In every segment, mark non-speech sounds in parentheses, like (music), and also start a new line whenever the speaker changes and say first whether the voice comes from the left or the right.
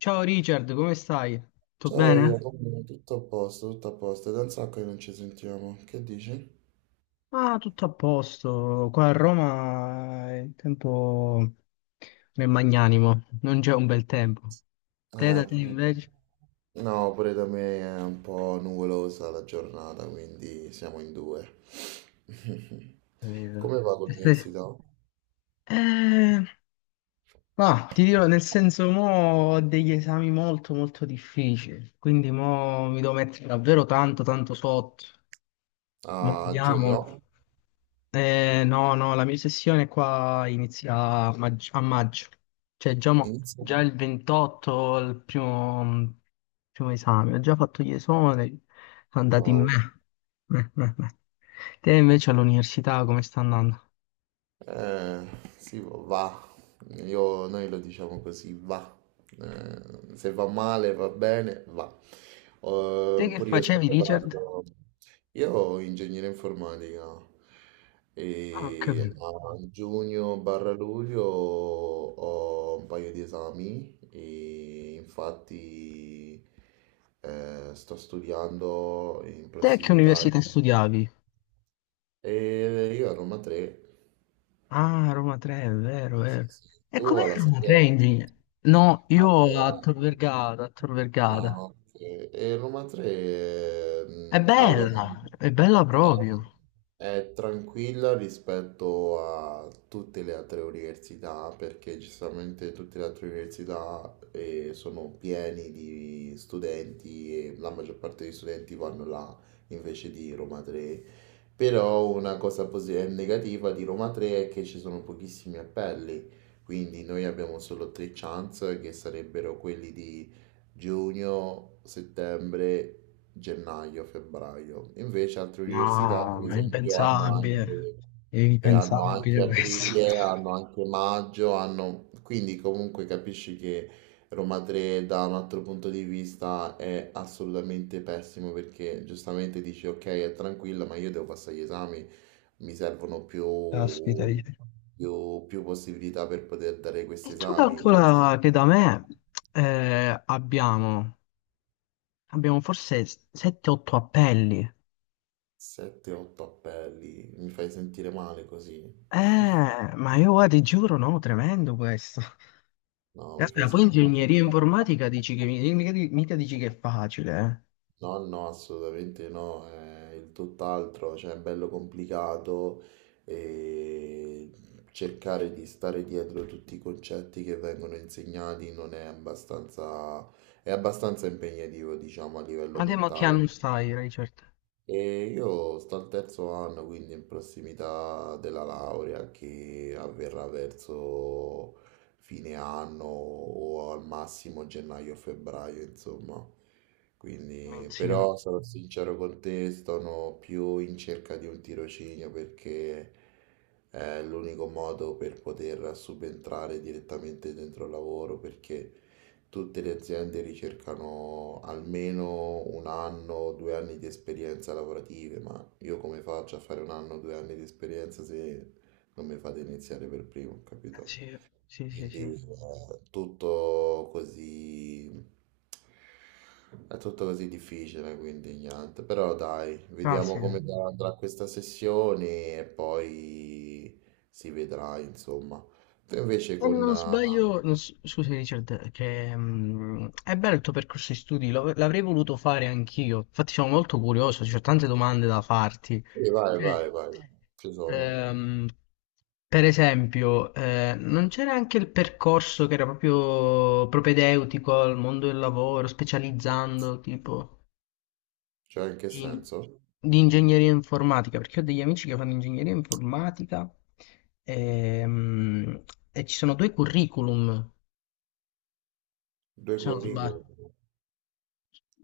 left: Ciao Richard, come stai? Tutto
right: Ciao, Elia,
left: bene?
right: tutto a posto, tutto a posto. È da un sacco che non ci sentiamo. Che dici?
left: Ah, tutto a posto. Qua a Roma il tempo non è magnanimo, non c'è un bel tempo. Te Da
right: Eh,
left: te invece?
right: no, pure da me è un po' nuvolosa la giornata, quindi siamo in due. (laughs)
left: Capito.
right: Come va con
left: Te stai-
right: l'università?
left: Eh, ma ti dirò, nel senso, mo ho degli esami molto molto difficili, quindi mo mi devo mettere davvero tanto tanto sotto. Ma
right: A
left: vediamo.
right: giugno?
left: No, no, la mia sessione qua inizia a maggio, a maggio. Cioè già,
right: Inizia?
left: già il 28, il primo, primo esame, ho già fatto gli esami, sono andati in me. Eh, eh, eh. Te invece all'università come sta andando?
right: Eh, sì, va. Noi lo diciamo così, va. Se va male, va bene, va.
left: Te che
right: Pure io sto
left: facevi, Richard?
right: preparando. Io ho ingegneria informatica
left: Ah, ho
right: e
left: capito.
right: a giugno barra luglio ho un paio di esami e infatti sto studiando in
left: Te che
right: prossimità.
left: università studiavi?
right: E io a Roma 3.
left: Ah, Roma 3, è vero, è
right: Sì,
left: vero.
right: sì.
left: E
right: Tu
left: com'è
right: alla
left: Roma 3
right: Sandiego?
left: in genere? No, io a
right: Allora,
left: Tor Vergata, a Tor
right: ah,
left: Vergata.
right: ok. E Roma 3, allora,
left: È bella proprio.
right: è, è tranquilla rispetto a tutte le altre università, perché giustamente tutte le altre università sono pieni di studenti e la maggior parte degli studenti vanno là invece di Roma 3. Però una negativa di Roma 3 è che ci sono pochissimi appelli, quindi noi abbiamo solo tre chance che sarebbero quelli di giugno, settembre, gennaio, febbraio. Invece altre università,
left: No,
right: per
left: ma è
right: esempio, hanno
left: impensabile.
right: anche,
left: È
right: e hanno
left: impensabile
right: anche
left: questo.
right: aprile, hanno anche maggio, hanno quindi comunque capisci che Roma 3 da un altro punto di vista è assolutamente pessimo perché giustamente dici ok è tranquilla ma io devo passare gli esami, mi servono
left: (laughs) Caspita.
right: più possibilità per poter dare
left: E
right: questi
left: tu
right: esami.
left: calcola che da me eh, abbiamo, abbiamo forse 7-8 appelli.
right: 7-8 appelli, mi fai sentire male così?
left: Eh, ma io guarda, ti giuro, no, tremendo questo.
right: No, mi fai
left: Aspetta, poi
right: sentire
left: ingegneria
right: male.
left: informatica dici che mica, mica dici che è facile, eh.
right: No, no, assolutamente no, è il tutt'altro, cioè è bello complicato e cercare di stare dietro tutti i concetti che vengono insegnati non è abbastanza, è abbastanza impegnativo, diciamo, a livello
left: Ma che
right: mentale.
left: anno stai, Richard?
right: E io sto al terzo anno, quindi in prossimità della laurea che avverrà verso fine anno o al massimo gennaio o febbraio, insomma.
left: Non
right: Quindi,
left: Sì,
right: però sarò sincero con te, sono più in cerca di un tirocinio perché è l'unico modo per poter subentrare direttamente dentro il lavoro, perché tutte le aziende ricercano almeno un anno o due anni di esperienza lavorative, ma io come faccio a fare un anno o due anni di esperienza se non mi fate iniziare per primo, capito?
left: sì, sì, sì.
right: Quindi
left: Sì.
right: è tutto così difficile, quindi niente. Però dai,
left: Ah, sì.
right: vediamo come andrà questa sessione e poi si vedrà, insomma. Tu invece
left: E
right: con...
left: non sbaglio, non s- scusa Richard, che è bello il tuo percorso di studi, l'avrei voluto fare anch'io. Infatti sono molto curioso, ci ho tante domande da farti.
right: Vai, vai,
left: Sì.
right: vai, ci sono.
left: Ehm, per esempio, non c'era anche il percorso che era proprio propedeutico al mondo del lavoro, specializzando tipo
right: Cioè, in che
left: in-
right: senso?
left: di ingegneria informatica, perché ho degli amici che fanno ingegneria informatica ehm, e ci sono due curriculum
right: Due
left: se non sbaglio.
right: curriculum.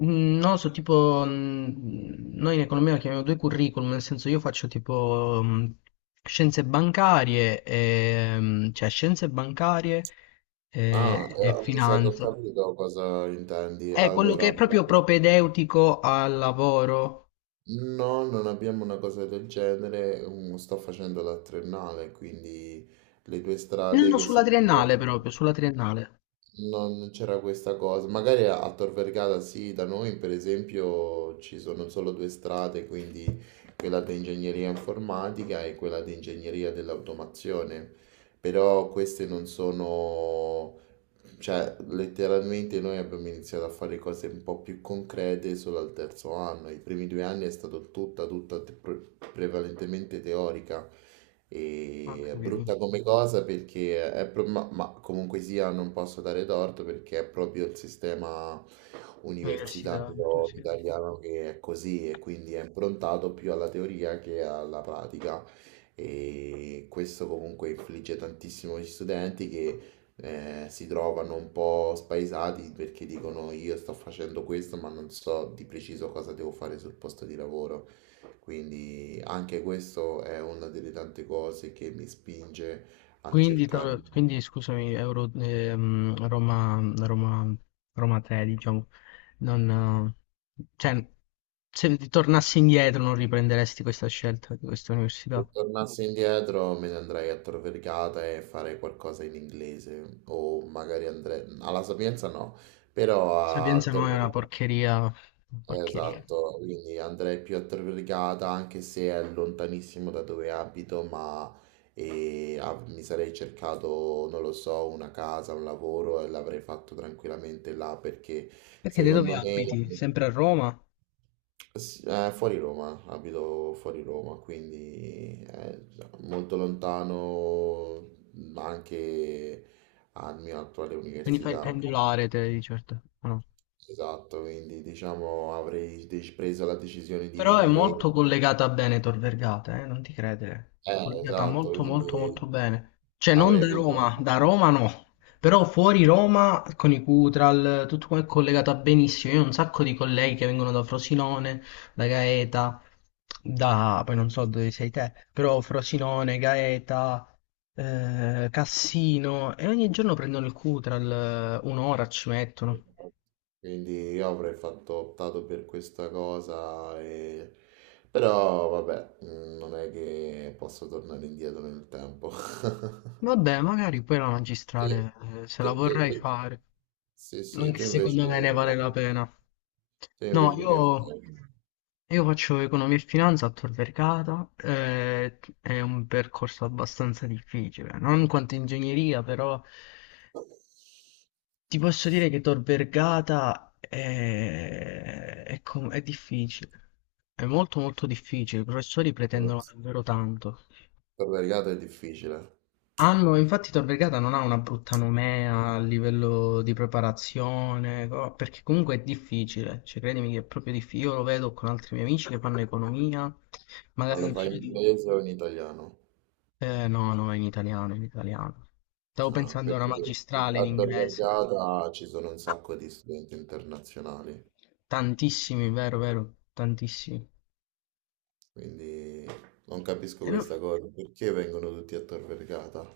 left: No, so tipo, noi in economia lo chiamiamo due curriculum, nel senso io faccio tipo scienze bancarie, e, cioè scienze bancarie
right: Ah,
left: e
right: mi sa che ho
left: finanza.
right: capito cosa intendi.
left: È quello che
right: Allora,
left: è proprio propedeutico al lavoro.
right: no, non abbiamo una cosa del genere. Sto facendo la triennale, quindi le due
left: No,
right: strade
left: no,
right: che
left: sulla
right: si
left: triennale
right: potevano
left: proprio, sulla triennale.
right: Non c'era questa cosa. Magari a Tor Vergata sì, da noi per esempio ci sono solo due strade, quindi quella di ingegneria informatica e quella di ingegneria dell'automazione. Però queste non sono cioè, letteralmente noi abbiamo iniziato a fare cose un po' più concrete solo al terzo anno. I primi due anni è stato prevalentemente teorica.
left: Ho
right: È
left: capito.
right: brutta come cosa perché è ma comunque sia non posso dare torto perché è proprio il sistema
left: Università, università.
right: universitario italiano che è così e quindi è improntato più alla teoria che alla pratica. E questo comunque infligge tantissimo agli studenti che si trovano un po' spaesati perché dicono io sto facendo questo ma non so di preciso cosa devo fare sul posto di lavoro. Quindi anche questo è una delle tante cose che mi spinge a
left: Quindi,
right: cercare.
left: to- quindi, scusami, Roma, Roma 3, diciamo, non, cioè, se ti tornassi indietro non riprenderesti questa scelta di questa università.
right: Se
left: La
right: tornassi indietro me ne andrei a Tor Vergata e farei qualcosa in inglese o magari andrei alla Sapienza no, però a
left: Sapienza no,
right: Tor
left: è una
right: Vergata.
left: porcheria, una porcheria.
right: Esatto, quindi andrei più a Torregata anche se è lontanissimo da dove abito, ma mi sarei cercato, non lo so, una casa, un lavoro e l'avrei fatto tranquillamente là perché
left: Perché te dove
right: secondo me
left: abiti? Sempre a Roma?
right: sì, fuori Roma, abito fuori Roma, quindi molto lontano ma anche alla mia attuale
left: Quindi fai il
right: università.
left: pendolare te di certo, o no?
right: Esatto, quindi diciamo preso la decisione di
left: Però è
right: venire...
left: molto collegata a Veneto, Vergata, non ti credere. Collegata
right: Esatto,
left: molto
right: quindi
left: molto molto bene. Cioè non
right: avrei
left: da
right: preso...
left: Roma, da Roma no. Però fuori Roma, con i Cutral, tutto qua è collegata benissimo. Io ho un sacco di colleghi che vengono da Frosinone, da Gaeta, poi non so dove sei te, però Frosinone, Gaeta, Cassino, e ogni giorno prendono il Cutral, un'ora ci mettono.
right: Quindi io avrei fatto, optato per questa cosa, e... però vabbè, non è che posso tornare indietro nel tempo. (laughs)
left: Vabbè, magari poi la
right: Sì,
left: magistrale, se
right: sì,
left: la
right: sì,
left: vorrei
right: sì.
left: fare.
right: Sì, sì,
left: Anche se secondo me ne vale la pena.
right: tu
left: No,
right: invece che
left: io,
right: fai?
left: io faccio economia e finanza a Tor Vergata, è un percorso abbastanza difficile, non quanto ingegneria, però ti posso dire che Tor Vergata è difficile, è molto molto difficile, i professori pretendono davvero tanto.
right: Per la regata è difficile,
left: Infatti Tor Vergata non ha una brutta nomea a livello di preparazione, perché comunque è difficile, cioè credimi che è proprio difficile, io lo vedo con altri miei amici che fanno economia,
right: ma
left: magari...
right: lo
left: in
right: fai in
left: giro di-
right: inglese o in italiano?
left: No, no, è in italiano, in italiano. Stavo
right: Ah,
left: pensando a una
right: perché
left: magistrale in
right: a Tor
left: inglese.
right: Vergata ci sono un sacco di studenti internazionali,
left: Tantissimi, vero, vero, tantissimi.
right: quindi non capisco
left: No.
right: questa cosa, perché vengono tutti a Tor Vergata?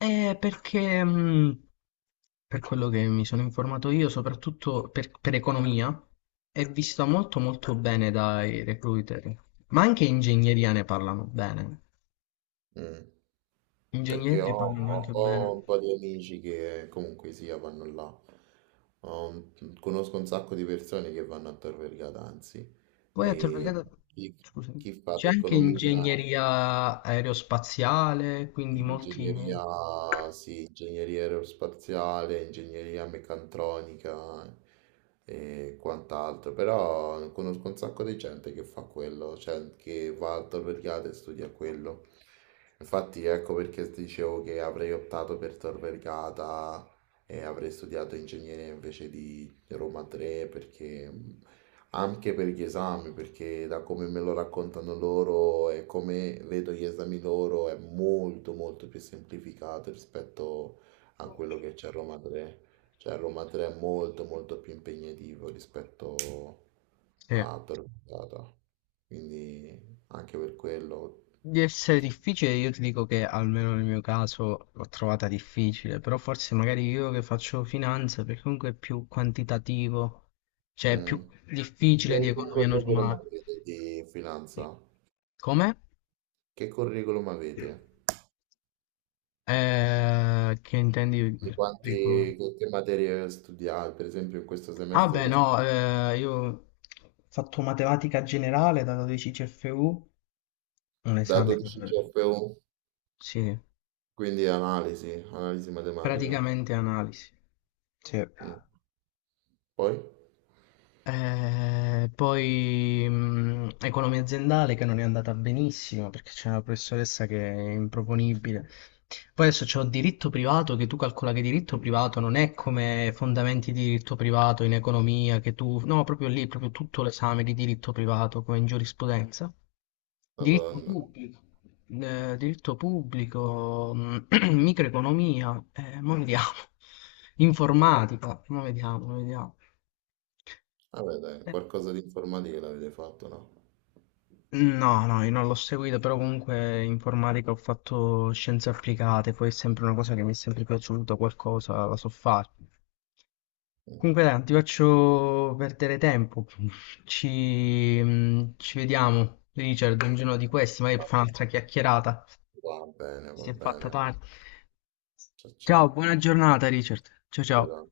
left: Perché per quello che mi sono informato io, soprattutto per economia, è vista molto molto bene dai recruiter, ma anche ingegneria ne parlano bene.
right: Mm,
left: Ingegneria
right: perché
left: ne parlano anche
right: ho
left: bene.
right: un po' di amici che comunque sia vanno là. Conosco un sacco di persone che vanno a Tor Vergata, anzi,
left: Poi
right: e chi,
left: Scusami,
right: chi fa
left: c'è anche
right: economia,
left: ingegneria aerospaziale, quindi molti.
right: ingegneria, sì, ingegneria aerospaziale, ingegneria meccatronica e quant'altro, però conosco un sacco di gente che fa quello, cioè che va al Tor Vergata e studia quello. Infatti ecco perché ti dicevo che avrei optato per Tor Vergata e avrei studiato ingegneria invece di Roma 3 perché anche per gli esami, perché da come me lo raccontano loro e come vedo gli esami loro è molto molto più semplificato rispetto a quello che c'è a Roma 3. Cioè a Roma 3 è molto molto più impegnativo rispetto
left: Sì.
right: a Torquemada. Quindi anche per quello.
left: Di essere difficile, io ti dico che almeno nel mio caso l'ho trovata difficile, però forse magari io che faccio finanza, perché comunque è più quantitativo, cioè è
right: Mm.
left: più difficile di
right: E che
left: economia
right: curriculum
left: normale.
right: avete di finanza?
left: Come?
right: Che curriculum avete?
left: Che intendi
right: Di
left: per curriculum?
right: quanti, che materie studiate, per esempio in questo
left: Ah
right: semestre
left: beh
right: che studiate?
left: no, io ho fatto matematica generale da 12 CFU, un
right: Da
left: esame,
right: 12 CFU,
left: sì,
right: quindi analisi, analisi matematica.
left: praticamente analisi. Sì.
right: Mm. Poi?
left: Poi economia aziendale che non è andata benissimo perché c'è una professoressa che è improponibile. Poi adesso c'ho diritto privato che tu calcola che diritto privato non è come fondamenti di diritto privato in economia. No, proprio lì, proprio tutto l'esame di diritto privato come in giurisprudenza. Diritto
right: Madonna.
left: pubblico. Diritto pubblico, (clears throat) microeconomia, mo vediamo. Informatica, mo vediamo, mo vediamo.
right: Vabbè, dai,
left: Eh,
right: qualcosa di informatica l'avete fatto, no?
left: No, no, io non l'ho seguito, però comunque informatica ho fatto scienze applicate, poi è sempre una cosa che mi è sempre piaciuta, qualcosa la so fare.
right: Mm.
left: Comunque dai, non ti faccio perdere tempo, ci vediamo, Richard, un giorno di questi, magari per fare un'altra chiacchierata,
right: Va bene,
left: si
right: va
left: è fatta
right: bene.
left: tardi.
right: Ciao,
left: Ciao,
right: ciao.
left: buona giornata, Richard, ciao ciao.
right: Vedremo.